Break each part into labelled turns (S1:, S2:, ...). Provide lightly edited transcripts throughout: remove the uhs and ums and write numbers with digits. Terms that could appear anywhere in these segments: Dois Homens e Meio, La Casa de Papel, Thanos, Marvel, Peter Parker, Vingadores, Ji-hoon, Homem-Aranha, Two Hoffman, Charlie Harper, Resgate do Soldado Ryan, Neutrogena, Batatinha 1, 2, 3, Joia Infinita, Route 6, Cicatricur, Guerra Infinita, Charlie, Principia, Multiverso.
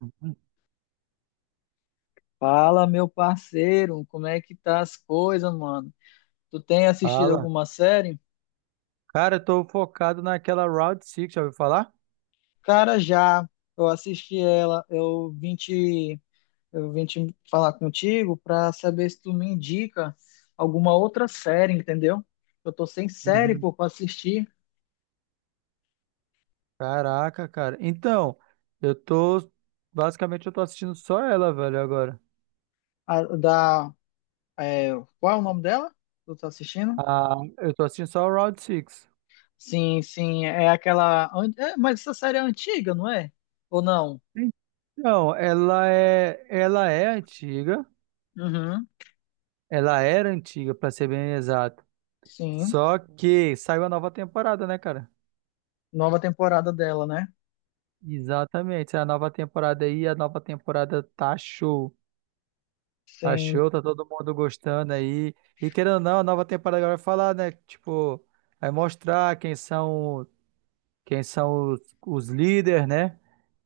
S1: Uhum.
S2: Fala, meu parceiro, como é que tá as coisas, mano? Tu tem assistido
S1: Fala.
S2: alguma série?
S1: Cara, eu tô focado naquela Route 6, já ouviu falar?
S2: Cara, já. Eu assisti ela. Eu vim te falar contigo pra saber se tu me indica alguma outra série, entendeu? Eu tô sem série,
S1: Uhum.
S2: pô, pra assistir.
S1: Caraca, cara. Então, eu tô. Basicamente, eu tô assistindo só ela, velho, agora.
S2: A, da, é, Qual é o nome dela? Tu tá assistindo?
S1: Ah, eu tô assistindo só a Route 6.
S2: Sim, sim, é aquela. É, mas essa série é antiga, não é? Ou não?
S1: Então, Ela é antiga.
S2: Uhum,
S1: Ela era antiga, pra ser bem exato.
S2: sim.
S1: Só que saiu a nova temporada, né, cara?
S2: Nova temporada dela, né?
S1: Exatamente. A nova temporada tá show. Tá
S2: Sim.
S1: show, tá todo mundo gostando aí. E querendo ou não, a nova temporada agora vai falar, né? Tipo, vai mostrar quem são os líderes, né?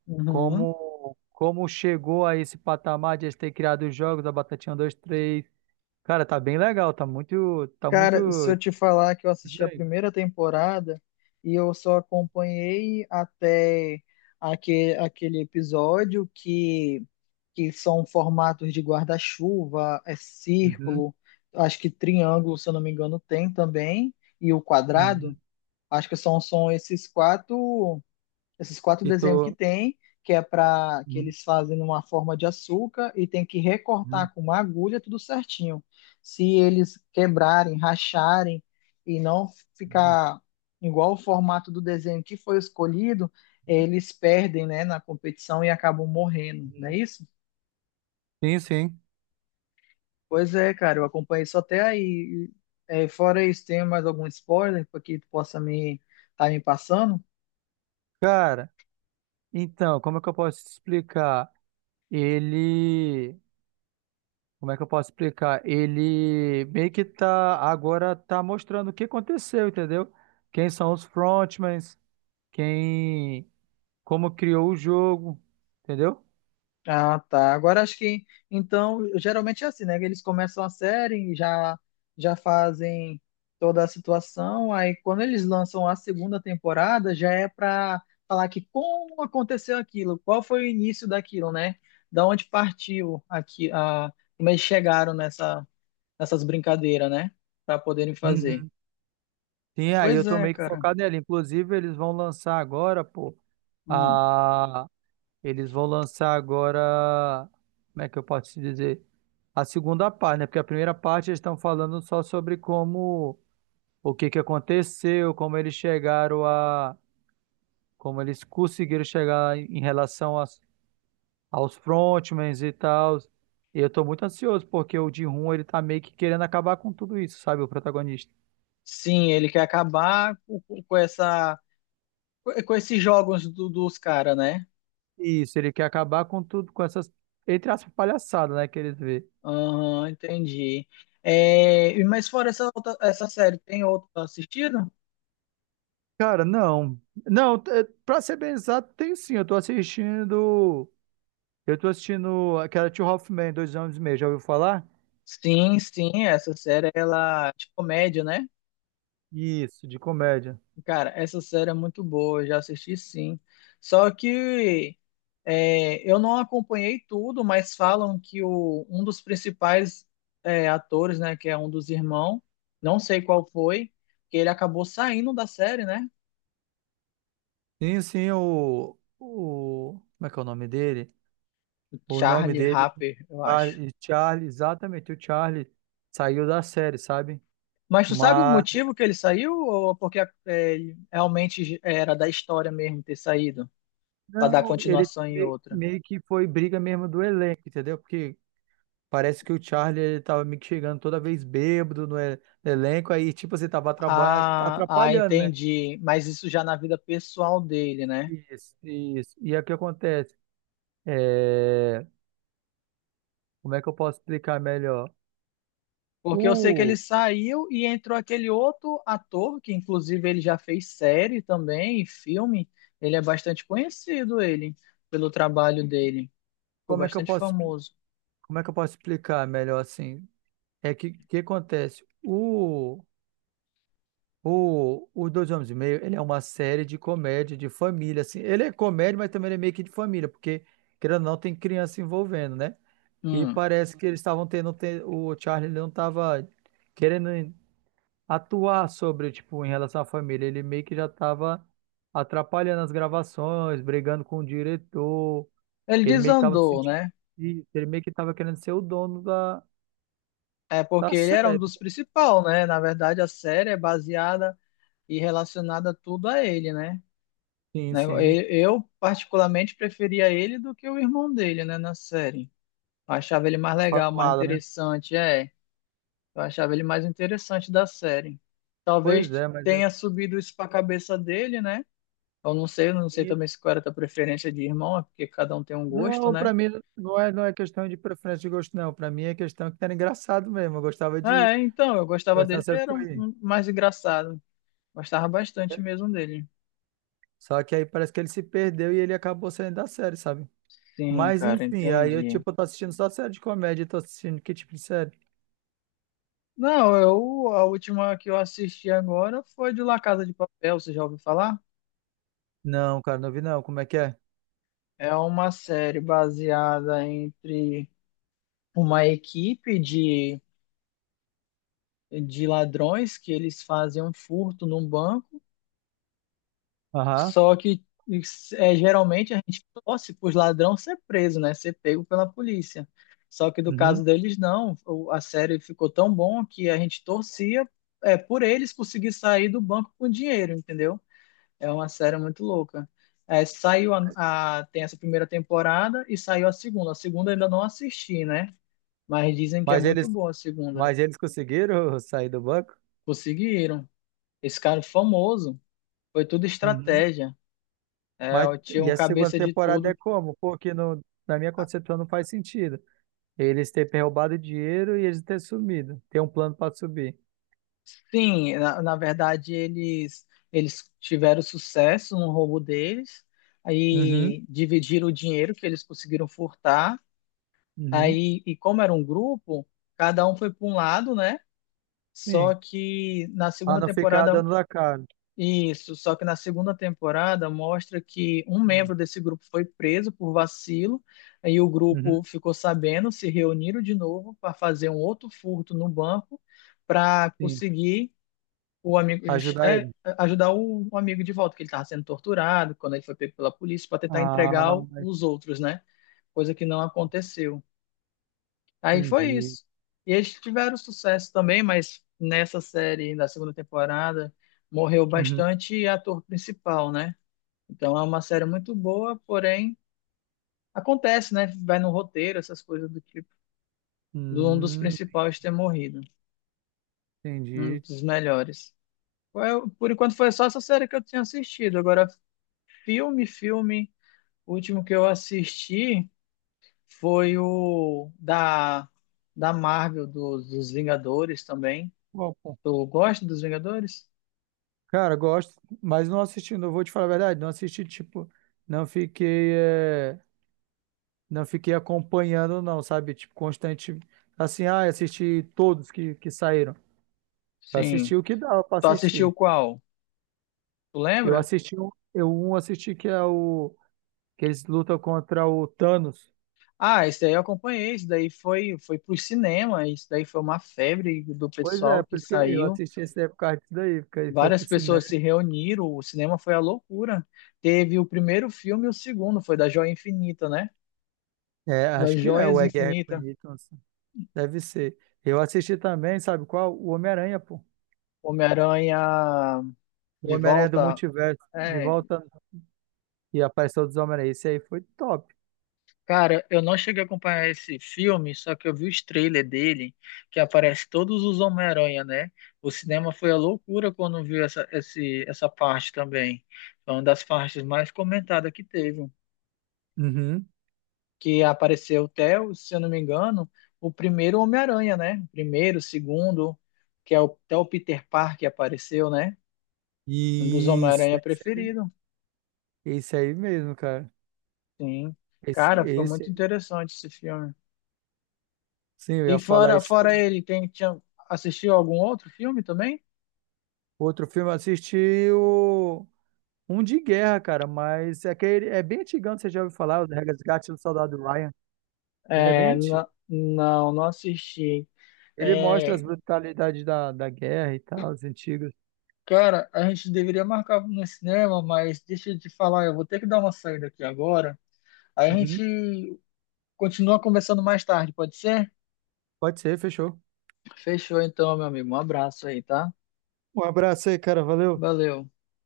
S2: Uhum.
S1: Como chegou a esse patamar de eles terem criado os jogos da Batatinha 1, 2, 3. Cara, tá bem legal, tá muito
S2: Cara, se eu te falar que eu assisti a
S1: diferente.
S2: primeira temporada e eu só acompanhei até aquele episódio que são formatos de guarda-chuva, é
S1: Uhum,
S2: círculo, acho que triângulo, se eu não me engano, tem também, e o quadrado.
S1: uhum.
S2: Acho que são esses quatro, esses quatro
S1: E
S2: desenhos que
S1: tô.
S2: tem, que é para que
S1: Uhum,
S2: eles fazem numa forma de açúcar e tem que
S1: uhum,
S2: recortar com uma agulha tudo certinho. Se eles quebrarem, racharem e não
S1: uhum,
S2: ficar igual o formato do desenho que foi escolhido, eles perdem, né, na competição e acabam morrendo, não é
S1: uhum.
S2: isso?
S1: Sim, sim.
S2: Pois é, cara, eu acompanhei só até aí. É, fora isso, tem mais algum spoiler para que tu possa me tá me passando?
S1: Cara, então, como é que eu posso te explicar? Ele. Como é que eu posso explicar? Ele meio que agora tá mostrando o que aconteceu, entendeu? Quem são os frontmans, quem como criou o jogo, entendeu?
S2: Ah, tá. Agora acho que então geralmente é assim, né? Eles começam a série e já fazem toda a situação, aí quando eles lançam a segunda temporada já é para falar que como aconteceu aquilo, qual foi o início daquilo, né? Da onde partiu aqui a como eles chegaram nessas brincadeiras, né? Para poderem fazer.
S1: Uhum. Sim, aí
S2: Pois
S1: eu tô
S2: é,
S1: meio que
S2: cara.
S1: focado nele. Inclusive, eles vão lançar agora, pô,
S2: Hum.
S1: a eles vão lançar agora, como é que eu posso te dizer? A segunda parte, né? Porque a primeira parte eles estão falando só sobre como o que que aconteceu, como eles conseguiram chegar em relação aos frontmans e tal. E eu tô muito ansioso, porque o Ji-hoon, ele tá meio que querendo acabar com tudo isso, sabe, o protagonista.
S2: Sim, ele quer acabar com essa, com esses jogos dos caras, né?
S1: Isso, ele quer acabar com tudo, com essas, entre aspas, palhaçadas, né, que eles vê.
S2: Aham, entendi. É, mas fora essa série, tem outra assistido?
S1: Cara, não. Não, pra ser bem exato, tem sim, eu tô assistindo aquela Two Hoffman, 2 anos e meio, já ouviu falar?
S2: Sim, sim, essa série, ela é de comédia, né?
S1: Isso, de comédia.
S2: Cara, essa série é muito boa, eu já assisti sim. Só que eu não acompanhei tudo, mas falam que um dos principais, atores, né, que é um dos irmãos, não sei qual foi, que ele acabou saindo da série, né?
S1: Sim, sim, o, como é que é o nome dele? O nome
S2: Charlie
S1: dele
S2: Harper, eu acho.
S1: Charlie, Charlie, exatamente, o Charlie saiu da série, sabe?
S2: Mas tu sabe o
S1: Mas
S2: motivo que ele saiu, ou porque ele realmente era da história mesmo ter saído para dar
S1: não, ele
S2: continuação em outra?
S1: meio que foi briga mesmo do elenco, entendeu? Porque parece que o Charlie ele tava meio que chegando toda vez bêbado no elenco, aí tipo você tava
S2: Ah,
S1: atrapalhando, né?
S2: entendi. Mas isso já na vida pessoal dele, né?
S1: Isso, isso. E aí o que acontece? É, Como é que eu posso explicar melhor?
S2: Porque eu sei que ele
S1: O...
S2: saiu e entrou aquele outro ator, que inclusive ele já fez série também, e filme. Ele é bastante conhecido, ele pelo trabalho dele. Ficou
S1: Como é que eu
S2: bastante
S1: posso, expli-
S2: famoso.
S1: como é que eu posso explicar melhor assim? É que acontece? O Dois Homens e Meio, ele é uma série de comédia, de família, assim. Ele é comédia, mas também ele é meio que de família, porque, querendo ou não, tem criança se envolvendo, né? E
S2: Hum.
S1: parece que eles estavam tendo, o Charlie ele não estava querendo atuar sobre, tipo, em relação à família. Ele meio que já estava atrapalhando as gravações, brigando com o diretor.
S2: Ele
S1: Ele meio que estava
S2: desandou,
S1: sentindo
S2: né?
S1: isso, ele meio que estava querendo ser o dono da,
S2: É porque
S1: da
S2: ele era um
S1: série.
S2: dos principais, né? Na verdade, a série é baseada e relacionada tudo a ele, né?
S1: Sim, sim.
S2: Eu, particularmente, preferia ele do que o irmão dele, né, na série. Eu achava ele mais
S1: Tá
S2: legal,
S1: falando
S2: mais
S1: nada, né?
S2: interessante, é. Eu achava ele mais interessante da série.
S1: Pois
S2: Talvez
S1: é, mas é
S2: tenha subido isso pra cabeça dele, né? Eu não sei
S1: assim.
S2: também se qual era a tua preferência de irmão, é porque cada um tem um gosto,
S1: Não,
S2: né?
S1: para mim não é questão de preferência de gosto, não. Para mim é questão que era engraçado mesmo. Eu gostava de
S2: É, então, eu gostava
S1: gostava
S2: dele, que
S1: sempre que
S2: era
S1: eu ia.
S2: um mais engraçado. Gostava bastante mesmo dele.
S1: Só que aí parece que ele se perdeu e ele acabou saindo da série, sabe?
S2: Sim,
S1: Mas
S2: cara,
S1: enfim, aí eu
S2: entendi.
S1: tipo, eu tô assistindo só série de comédia, tô assistindo que tipo de série?
S2: Não, eu, a última que eu assisti agora foi de La Casa de Papel, você já ouviu falar?
S1: Não, cara, não vi não. Como é que é?
S2: É uma série baseada entre uma equipe de ladrões que eles fazem um furto num banco,
S1: Aham.
S2: só que geralmente a gente torce para os ladrões ser preso, né? Ser pego pela polícia. Só que do
S1: Uhum.
S2: caso deles, não. A série ficou tão bom que a gente torcia por eles conseguir sair do banco com dinheiro, entendeu? É uma série muito louca. É, saiu tem essa primeira temporada e saiu a segunda. A segunda eu ainda não assisti, né? Mas dizem que é
S1: Mas
S2: muito
S1: eles,
S2: boa a segunda.
S1: mas eles conseguiram sair do banco?
S2: Conseguiram. Esse cara é famoso, foi tudo
S1: Uhum.
S2: estratégia. É,
S1: Mas
S2: eu tinha
S1: e
S2: um
S1: a segunda
S2: cabeça de
S1: temporada é
S2: tudo.
S1: como? Porque na minha
S2: Ah,
S1: concepção não faz sentido. Eles terem roubado dinheiro e eles terem sumido. Tem um plano para subir.
S2: sim, na verdade eles tiveram sucesso no roubo deles,
S1: Uhum,
S2: aí dividiram o dinheiro que eles conseguiram furtar.
S1: uhum,
S2: Aí, e como era um grupo, cada um foi para um lado, né?
S1: sim.
S2: Só que na
S1: Pra
S2: segunda
S1: não ficar
S2: temporada,
S1: dando a cara.
S2: isso, só que na segunda temporada mostra que um membro desse grupo foi preso por vacilo, aí o
S1: Uhum,
S2: grupo ficou sabendo, se reuniram de novo para fazer um outro furto no banco para
S1: sim.
S2: conseguir o amigo
S1: Ajudar
S2: é,
S1: ele.
S2: ajudar o amigo de volta, que ele estava sendo torturado quando ele foi pego pela polícia, para tentar
S1: Ah,
S2: entregar os outros, né? Coisa que não aconteceu. Aí foi
S1: entendi.
S2: isso. E eles tiveram sucesso também, mas nessa série, na segunda temporada, morreu
S1: Uhum.
S2: bastante ator principal, né? Então é uma série muito boa, porém acontece, né? Vai no roteiro, essas coisas do tipo, do um dos
S1: Hum,
S2: principais ter morrido, um
S1: entendi.
S2: dos melhores. Por enquanto foi só essa série que eu tinha assistido. Agora, filme, o último que eu assisti foi o da Marvel, dos Vingadores também.
S1: Opa.
S2: Tu gosta dos Vingadores?
S1: Cara, gosto, mas não assistindo, eu vou te falar a verdade, não assisti, tipo, não fiquei, é, não fiquei acompanhando, não, sabe? Tipo, constante, assim, assisti todos que saíram. Eu
S2: Sim.
S1: assisti o que dava pra
S2: Tu assistiu
S1: assistir.
S2: qual? Tu
S1: Eu
S2: lembra?
S1: assisti um, eu um assisti que é o que eles lutam contra o Thanos.
S2: Ah, esse daí eu acompanhei, isso daí foi pro cinema, isso daí foi uma febre do
S1: Pois é,
S2: pessoal que
S1: por isso que eu
S2: saiu.
S1: assisti esse daí por causa disso daí, porque ele foi
S2: Várias
S1: pro
S2: pessoas se
S1: cinema.
S2: reuniram, o cinema foi a loucura. Teve o primeiro filme e o segundo, foi da Joia Infinita, né?
S1: É,
S2: Das
S1: acho que é o
S2: Joias
S1: É Guerra
S2: Infinita.
S1: Infinita, assim. Deve ser. Eu assisti também, sabe qual? O Homem-Aranha, pô.
S2: Homem-Aranha
S1: O
S2: de
S1: Homem-Aranha do
S2: volta,
S1: Multiverso, de
S2: é.
S1: volta e apareceu dos Homem-Aranha. Esse aí foi top.
S2: Cara, eu não cheguei a acompanhar esse filme, só que eu vi os trailers dele, que aparece todos os Homem-Aranha, né? O cinema foi a loucura quando viu essa parte também. Foi uma das partes mais comentadas que teve.
S1: Uhum.
S2: Que apareceu até, se eu não me engano, o primeiro Homem-Aranha, né? O primeiro, o segundo, que é o, até o Peter Parker apareceu, né? Um dos
S1: Isso.
S2: Homem-Aranha preferido.
S1: Esse aí mesmo, cara.
S2: Sim.
S1: Esse,
S2: Cara, foi
S1: esse
S2: muito
S1: aí.
S2: interessante esse filme.
S1: Sim, eu
S2: E
S1: ia falar isso
S2: fora
S1: aí.
S2: ele, tinha, assistiu algum outro filme também?
S1: Outro filme, eu assisti o. Um de guerra, cara, mas é que ele é bem antigão, você já ouviu falar, o Resgate do Soldado Ryan. Ele é bem
S2: É,
S1: antigo.
S2: não, não assisti.
S1: Ele mostra
S2: É,
S1: as brutalidades da guerra e tal, os antigos.
S2: cara, a gente deveria marcar no cinema, mas deixa eu te falar, eu vou ter que dar uma saída aqui agora. Aí a
S1: Uhum.
S2: gente continua conversando mais tarde, pode ser?
S1: Pode ser, fechou.
S2: Fechou então, meu amigo. Um abraço aí, tá?
S1: Um abraço aí, cara, valeu.
S2: Valeu.